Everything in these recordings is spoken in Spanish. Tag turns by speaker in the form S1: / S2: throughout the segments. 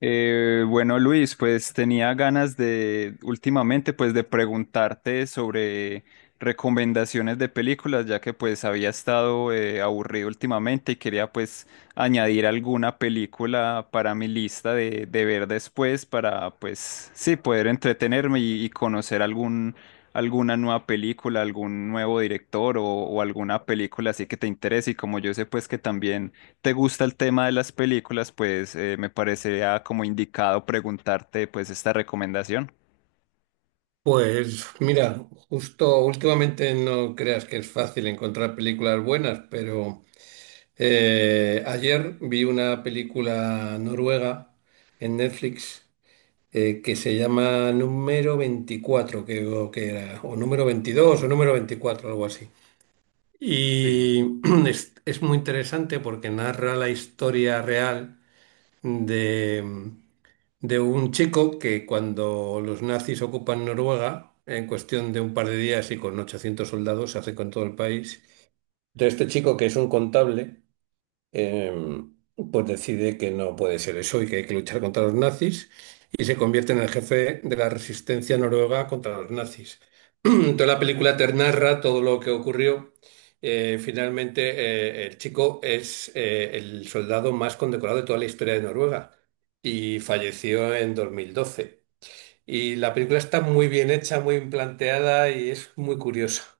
S1: Bueno, Luis, pues tenía ganas de últimamente pues de preguntarte sobre recomendaciones de películas, ya que pues había estado aburrido últimamente y quería pues añadir alguna película para mi lista de ver después para pues sí poder entretenerme y conocer algún alguna nueva película, algún nuevo director o alguna película así que te interese y como yo sé pues que también te gusta el tema de las películas, pues me parecería como indicado preguntarte pues esta recomendación.
S2: Pues mira, justo últimamente no creas que es fácil encontrar películas buenas, pero ayer vi una película noruega en Netflix, que se llama Número 24, creo que era, o Número 22 o Número 24, algo así.
S1: Sí.
S2: Y es muy interesante porque narra la historia real de, de un chico que cuando los nazis ocupan Noruega, en cuestión de un par de días y con 800 soldados, se hace con todo el país. De este chico que es un contable, em, pues decide que no puede ser eso y que hay que luchar contra los nazis y se convierte en el jefe de la resistencia noruega contra los nazis. Toda la película te narra todo lo que ocurrió. Finalmente, el chico es el soldado más condecorado de toda la historia de Noruega y falleció en 2012. Y la película está muy bien hecha, muy bien planteada y es muy curiosa.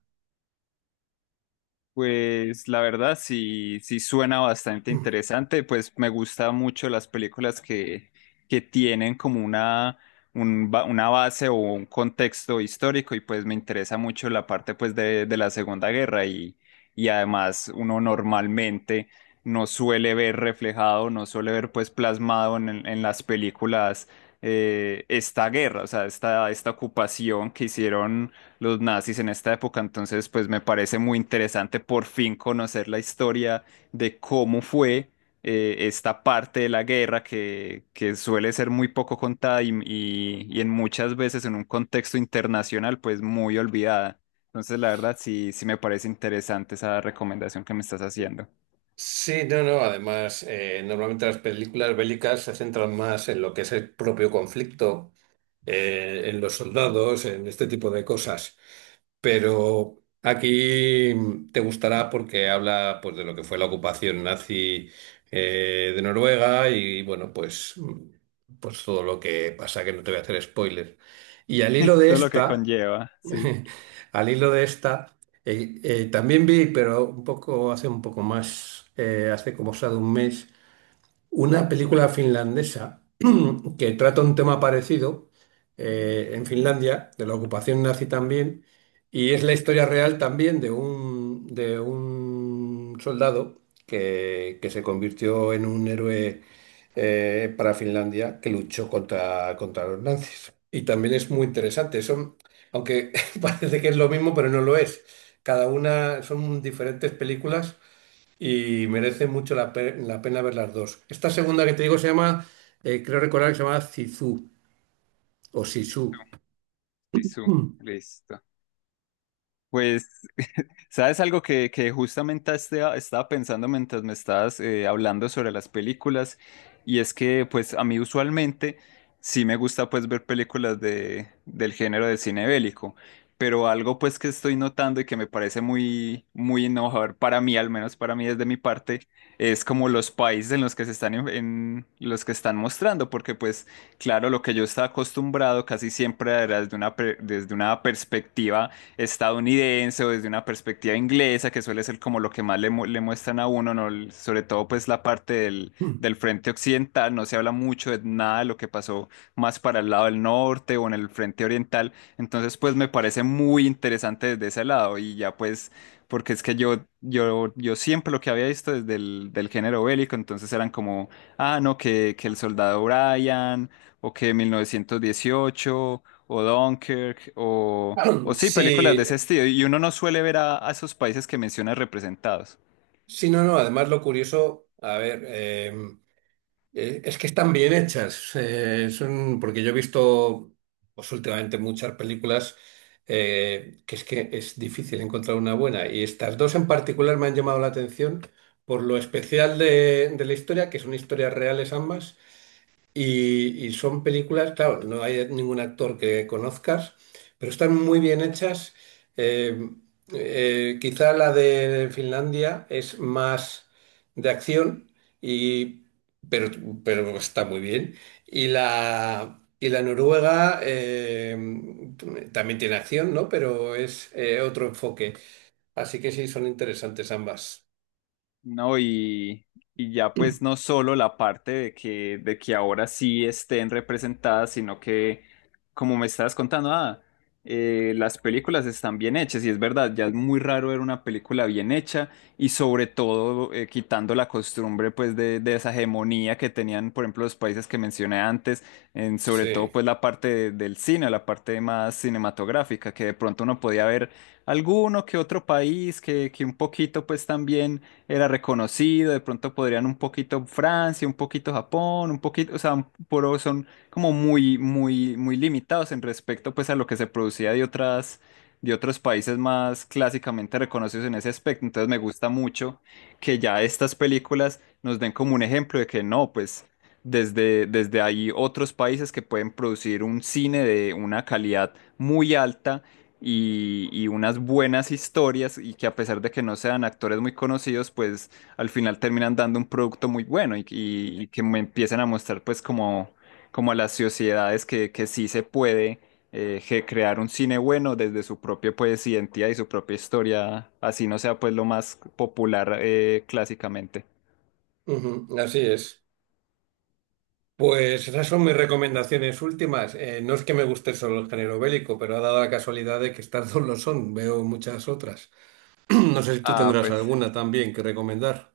S1: Pues la verdad sí, sí suena bastante interesante, pues me gusta mucho las películas que tienen como una, una base o un contexto histórico y pues me interesa mucho la parte pues de la Segunda Guerra y además uno normalmente no suele ver reflejado, no suele ver pues plasmado en las películas esta guerra, o sea, esta ocupación que hicieron los nazis en esta época, entonces pues me parece muy interesante por fin conocer la historia de cómo fue, esta parte de la guerra que suele ser muy poco contada y en muchas veces en un contexto internacional pues muy olvidada. Entonces la verdad sí, sí me parece interesante esa recomendación que me estás haciendo.
S2: Sí, no, no. Además, normalmente las películas bélicas se centran más en lo que es el propio conflicto, en los soldados, en este tipo de cosas. Pero aquí te gustará porque habla, pues, de lo que fue la ocupación nazi de Noruega. Y bueno, pues, pues todo lo que pasa, que no te voy a hacer spoiler. Y al hilo de
S1: Todo lo que
S2: esta.
S1: conlleva, sí.
S2: Al hilo de esta, también vi, pero un poco, hace un poco más, hace como o sea de un mes, una película finlandesa que trata un tema parecido en Finlandia, de la ocupación nazi también, y es la historia real también de un soldado que se convirtió en un héroe para Finlandia, que luchó contra los nazis. Y también es muy interesante, son, aunque parece que es lo mismo, pero no lo es. Cada una son diferentes películas y merece mucho la pena ver las dos. Esta segunda que te digo se llama, creo recordar que se llama Zizou o Sisu.
S1: Listo, listo,
S2: Mm,
S1: listo. Pues, ¿sabes algo que justamente estaba pensando mientras me estabas hablando sobre las películas? Y es que, pues, a mí usualmente sí me gusta, pues, ver películas del género de cine bélico, pero algo, pues, que estoy notando y que me parece muy, muy innovador para mí, al menos para mí desde mi parte, es como los países en los que se están, en los que están mostrando, porque, pues, claro, lo que yo estaba acostumbrado casi siempre era desde una, desde una perspectiva estadounidense o desde una perspectiva inglesa, que suele ser como lo que más le, le muestran a uno, ¿no? Sobre todo pues la parte del,
S2: mm.
S1: del frente occidental, no se habla mucho de nada de lo que pasó más para el lado del norte o en el frente oriental, entonces pues me parece muy interesante desde ese lado y ya pues porque es que yo siempre lo que había visto desde el del género bélico, entonces eran como, ah, no, que el soldado Brian o que 1918 o Dunkirk o... O sí, películas de
S2: Sí,
S1: ese estilo. Y uno no suele ver a esos países que mencionas representados.
S2: sí, no, no. Además, lo curioso, a ver, es que están bien hechas. Son, porque yo he visto, pues últimamente, muchas películas, que es difícil encontrar una buena. Y estas dos en particular me han llamado la atención por lo especial de la historia, que son historias reales ambas. Y son películas, claro, no hay ningún actor que conozcas, pero están muy bien hechas. Eh, Quizá la de Finlandia es más de acción, y, pero, pero está muy bien. Y la noruega, también tiene acción, ¿no? Pero es, otro enfoque. Así que sí, son interesantes ambas.
S1: No, y ya pues no solo la parte de que ahora sí estén representadas, sino que, como me estabas contando, ah, las películas están bien hechas, y es verdad, ya es muy raro ver una película bien hecha, y sobre todo quitando la costumbre pues de esa hegemonía que tenían, por ejemplo, los países que mencioné antes, en, sobre todo
S2: Sí,
S1: pues la parte del cine, la parte más cinematográfica, que de pronto uno podía ver alguno que otro país que un poquito pues también era reconocido, de pronto podrían un poquito Francia, un poquito Japón, un poquito, o sea, un- pero son como muy, muy, muy limitados en respecto pues a lo que se producía de otras, de otros países más clásicamente reconocidos en ese aspecto. Entonces me gusta mucho que ya estas películas nos den como un ejemplo de que no, pues desde, desde ahí otros países que pueden producir un cine de una calidad muy alta y unas buenas historias y que a pesar de que no sean actores muy conocidos, pues al final terminan dando un producto muy bueno y que me empiecen a mostrar pues como, como a las sociedades que sí se puede crear un cine bueno desde su propia pues identidad y su propia historia, así no sea pues lo más popular clásicamente.
S2: ujú, así es. Pues esas son mis recomendaciones últimas. No es que me guste solo el género bélico, pero ha dado la casualidad de que estas dos lo son. Veo muchas otras. No sé si tú
S1: Ah,
S2: tendrás
S1: pues.
S2: alguna también que recomendar.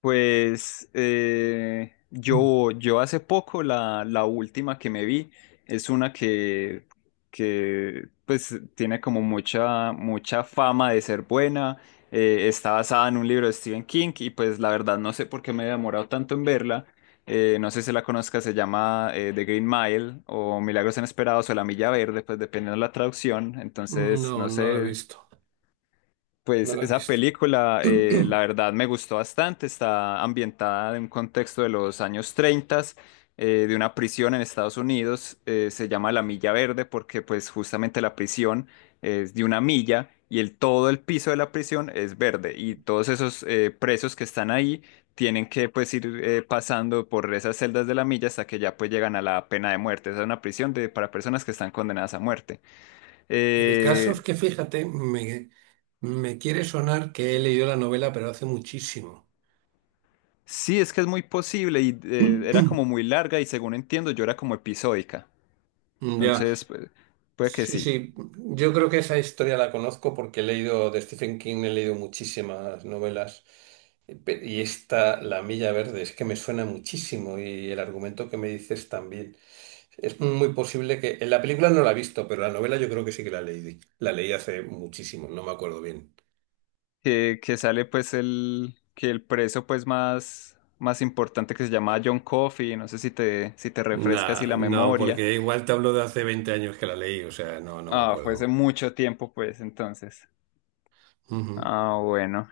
S1: Pues
S2: Mm.
S1: yo hace poco la última que me vi es una que pues tiene como mucha, mucha fama de ser buena. Está basada en un libro de Stephen King y pues la verdad no sé por qué me he demorado tanto en verla. No sé si la conozcas, se llama The Green Mile o Milagros Inesperados o La Milla Verde, pues dependiendo de la traducción. Entonces,
S2: No,
S1: no
S2: no la he
S1: sé,
S2: visto. No
S1: pues
S2: la he
S1: esa
S2: visto.
S1: película, la verdad, me gustó bastante. Está ambientada en un contexto de los años 30, de una prisión en Estados Unidos. Eh, se llama La Milla Verde porque, pues, justamente la prisión es de una milla y el, todo el piso de la prisión es verde. Y todos esos presos que están ahí tienen que, pues, ir pasando por esas celdas de la milla hasta que ya, pues, llegan a la pena de muerte. Esa es una prisión de, para personas que están condenadas a muerte.
S2: El caso
S1: Eh,
S2: es que, fíjate, me quiere sonar que he leído la novela, pero hace muchísimo.
S1: Sí, es que es muy posible y era como muy larga y según entiendo yo era como episódica.
S2: Ya.
S1: Entonces, pues, puede que
S2: Sí,
S1: sí.
S2: sí, yo creo que esa historia la conozco porque he leído de Stephen King, he leído muchísimas novelas. Y esta, La Milla Verde, es que me suena muchísimo, y el argumento que me dices también. Es muy posible que... En la película no la he visto, pero la novela yo creo que sí que la leí. La leí hace muchísimo, no me acuerdo bien.
S1: Que sale pues el, que el preso pues más, más importante que se llamaba John Coffey, no sé si te, si te refresca así
S2: Nah,
S1: la
S2: no,
S1: memoria.
S2: porque igual te hablo de hace 20 años que la leí. O sea, no, no me
S1: Ah, fue hace
S2: acuerdo.
S1: mucho tiempo pues entonces. Ah, bueno.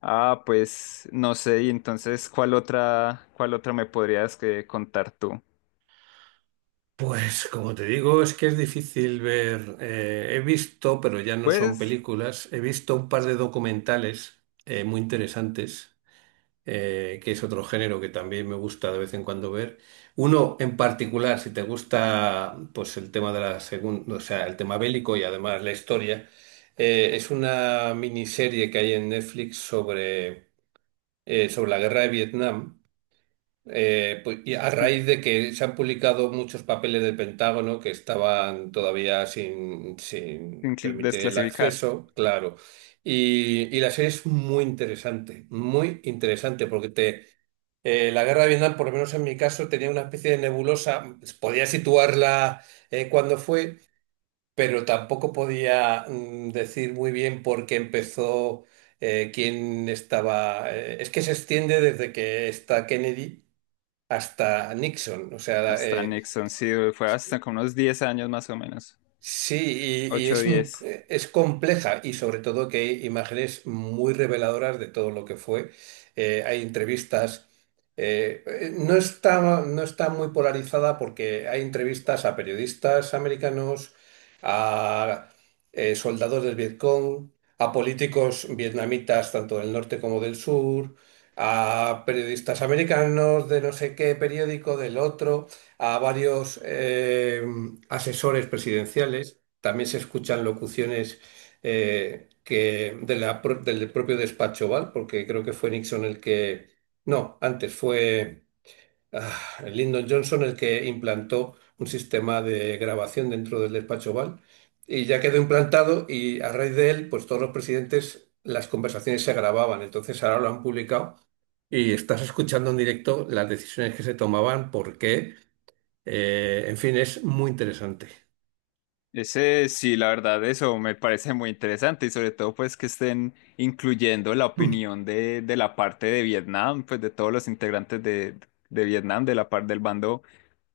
S1: Ah, pues no sé, y entonces cuál otra me podrías que contar tú?
S2: Pues como te digo, es que es difícil ver. He visto, pero ya no son
S1: Pues,
S2: películas, he visto un par de documentales muy interesantes, que es otro género que también me gusta de vez en cuando ver. Uno en particular, si te gusta pues el tema de la segunda, o sea, el tema bélico y además la historia, es una miniserie que hay en Netflix sobre, sobre la guerra de Vietnam. Pues, y a raíz de que se han publicado muchos papeles del Pentágono que estaban todavía
S1: sin
S2: sin
S1: cl-
S2: permitir el
S1: desclasificar.
S2: acceso, claro. Y la serie es muy interesante, porque te, la guerra de Vietnam, por lo menos en mi caso, tenía una especie de nebulosa, podía situarla cuando fue, pero tampoco podía, decir muy bien por qué empezó, quién estaba. Es que se extiende desde que está Kennedy hasta Nixon. O sea,
S1: Hasta Nixon, sí, güey, fue hasta como unos 10 años más o menos,
S2: sí, y
S1: 8, o
S2: es, un-
S1: 10.
S2: es compleja, y sobre todo que hay imágenes muy reveladoras de todo lo que fue. Hay entrevistas. No está, no está muy polarizada porque hay entrevistas a periodistas americanos, a soldados del Vietcong, a políticos vietnamitas tanto del norte como del sur, a periodistas americanos de no sé qué periódico, del otro, a varios asesores presidenciales. También se escuchan locuciones que del propio despacho Oval, porque creo que fue Nixon el que... No, antes fue, Lyndon Johnson, el que implantó un sistema de grabación dentro del despacho Oval, y ya quedó implantado, y a raíz de él, pues todos los presidentes, las conversaciones se grababan. Entonces ahora lo han publicado. Y estás escuchando en directo las decisiones que se tomaban, por qué, en fin, es muy interesante.
S1: Ese, sí, la verdad, eso me parece muy interesante y sobre todo pues que estén incluyendo la
S2: Mm.
S1: opinión de la parte de Vietnam, pues de todos los integrantes de Vietnam, de la parte del bando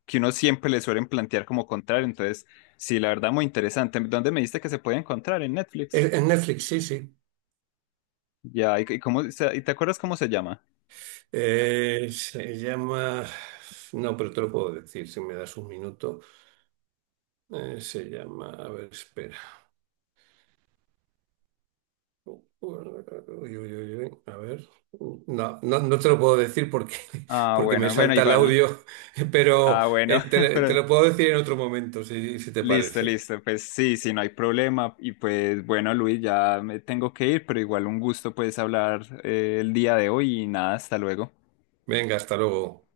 S1: que uno siempre le suelen plantear como contrario. Entonces, sí, la verdad, muy interesante. ¿Dónde me dijiste que se puede encontrar? En Netflix.
S2: En Netflix, sí, sí.
S1: Ya, ¿ y cómo, y te acuerdas cómo se llama?
S2: Se llama... No, pero te lo puedo decir si me das un minuto. Se llama... A ver, espera. Uy, uy, uy, uy. A ver. No, no, no te lo puedo decir porque,
S1: Ah,
S2: porque me
S1: bueno, bueno,
S2: salta el
S1: igual.
S2: audio, pero
S1: Ah, bueno,
S2: te
S1: pero
S2: lo puedo decir en otro momento, si te
S1: listo,
S2: parece.
S1: listo. Pues sí, sí, no hay problema. Y pues bueno, Luis, ya me tengo que ir, pero igual un gusto pues hablar el día de hoy y nada, hasta luego.
S2: Venga, hasta luego.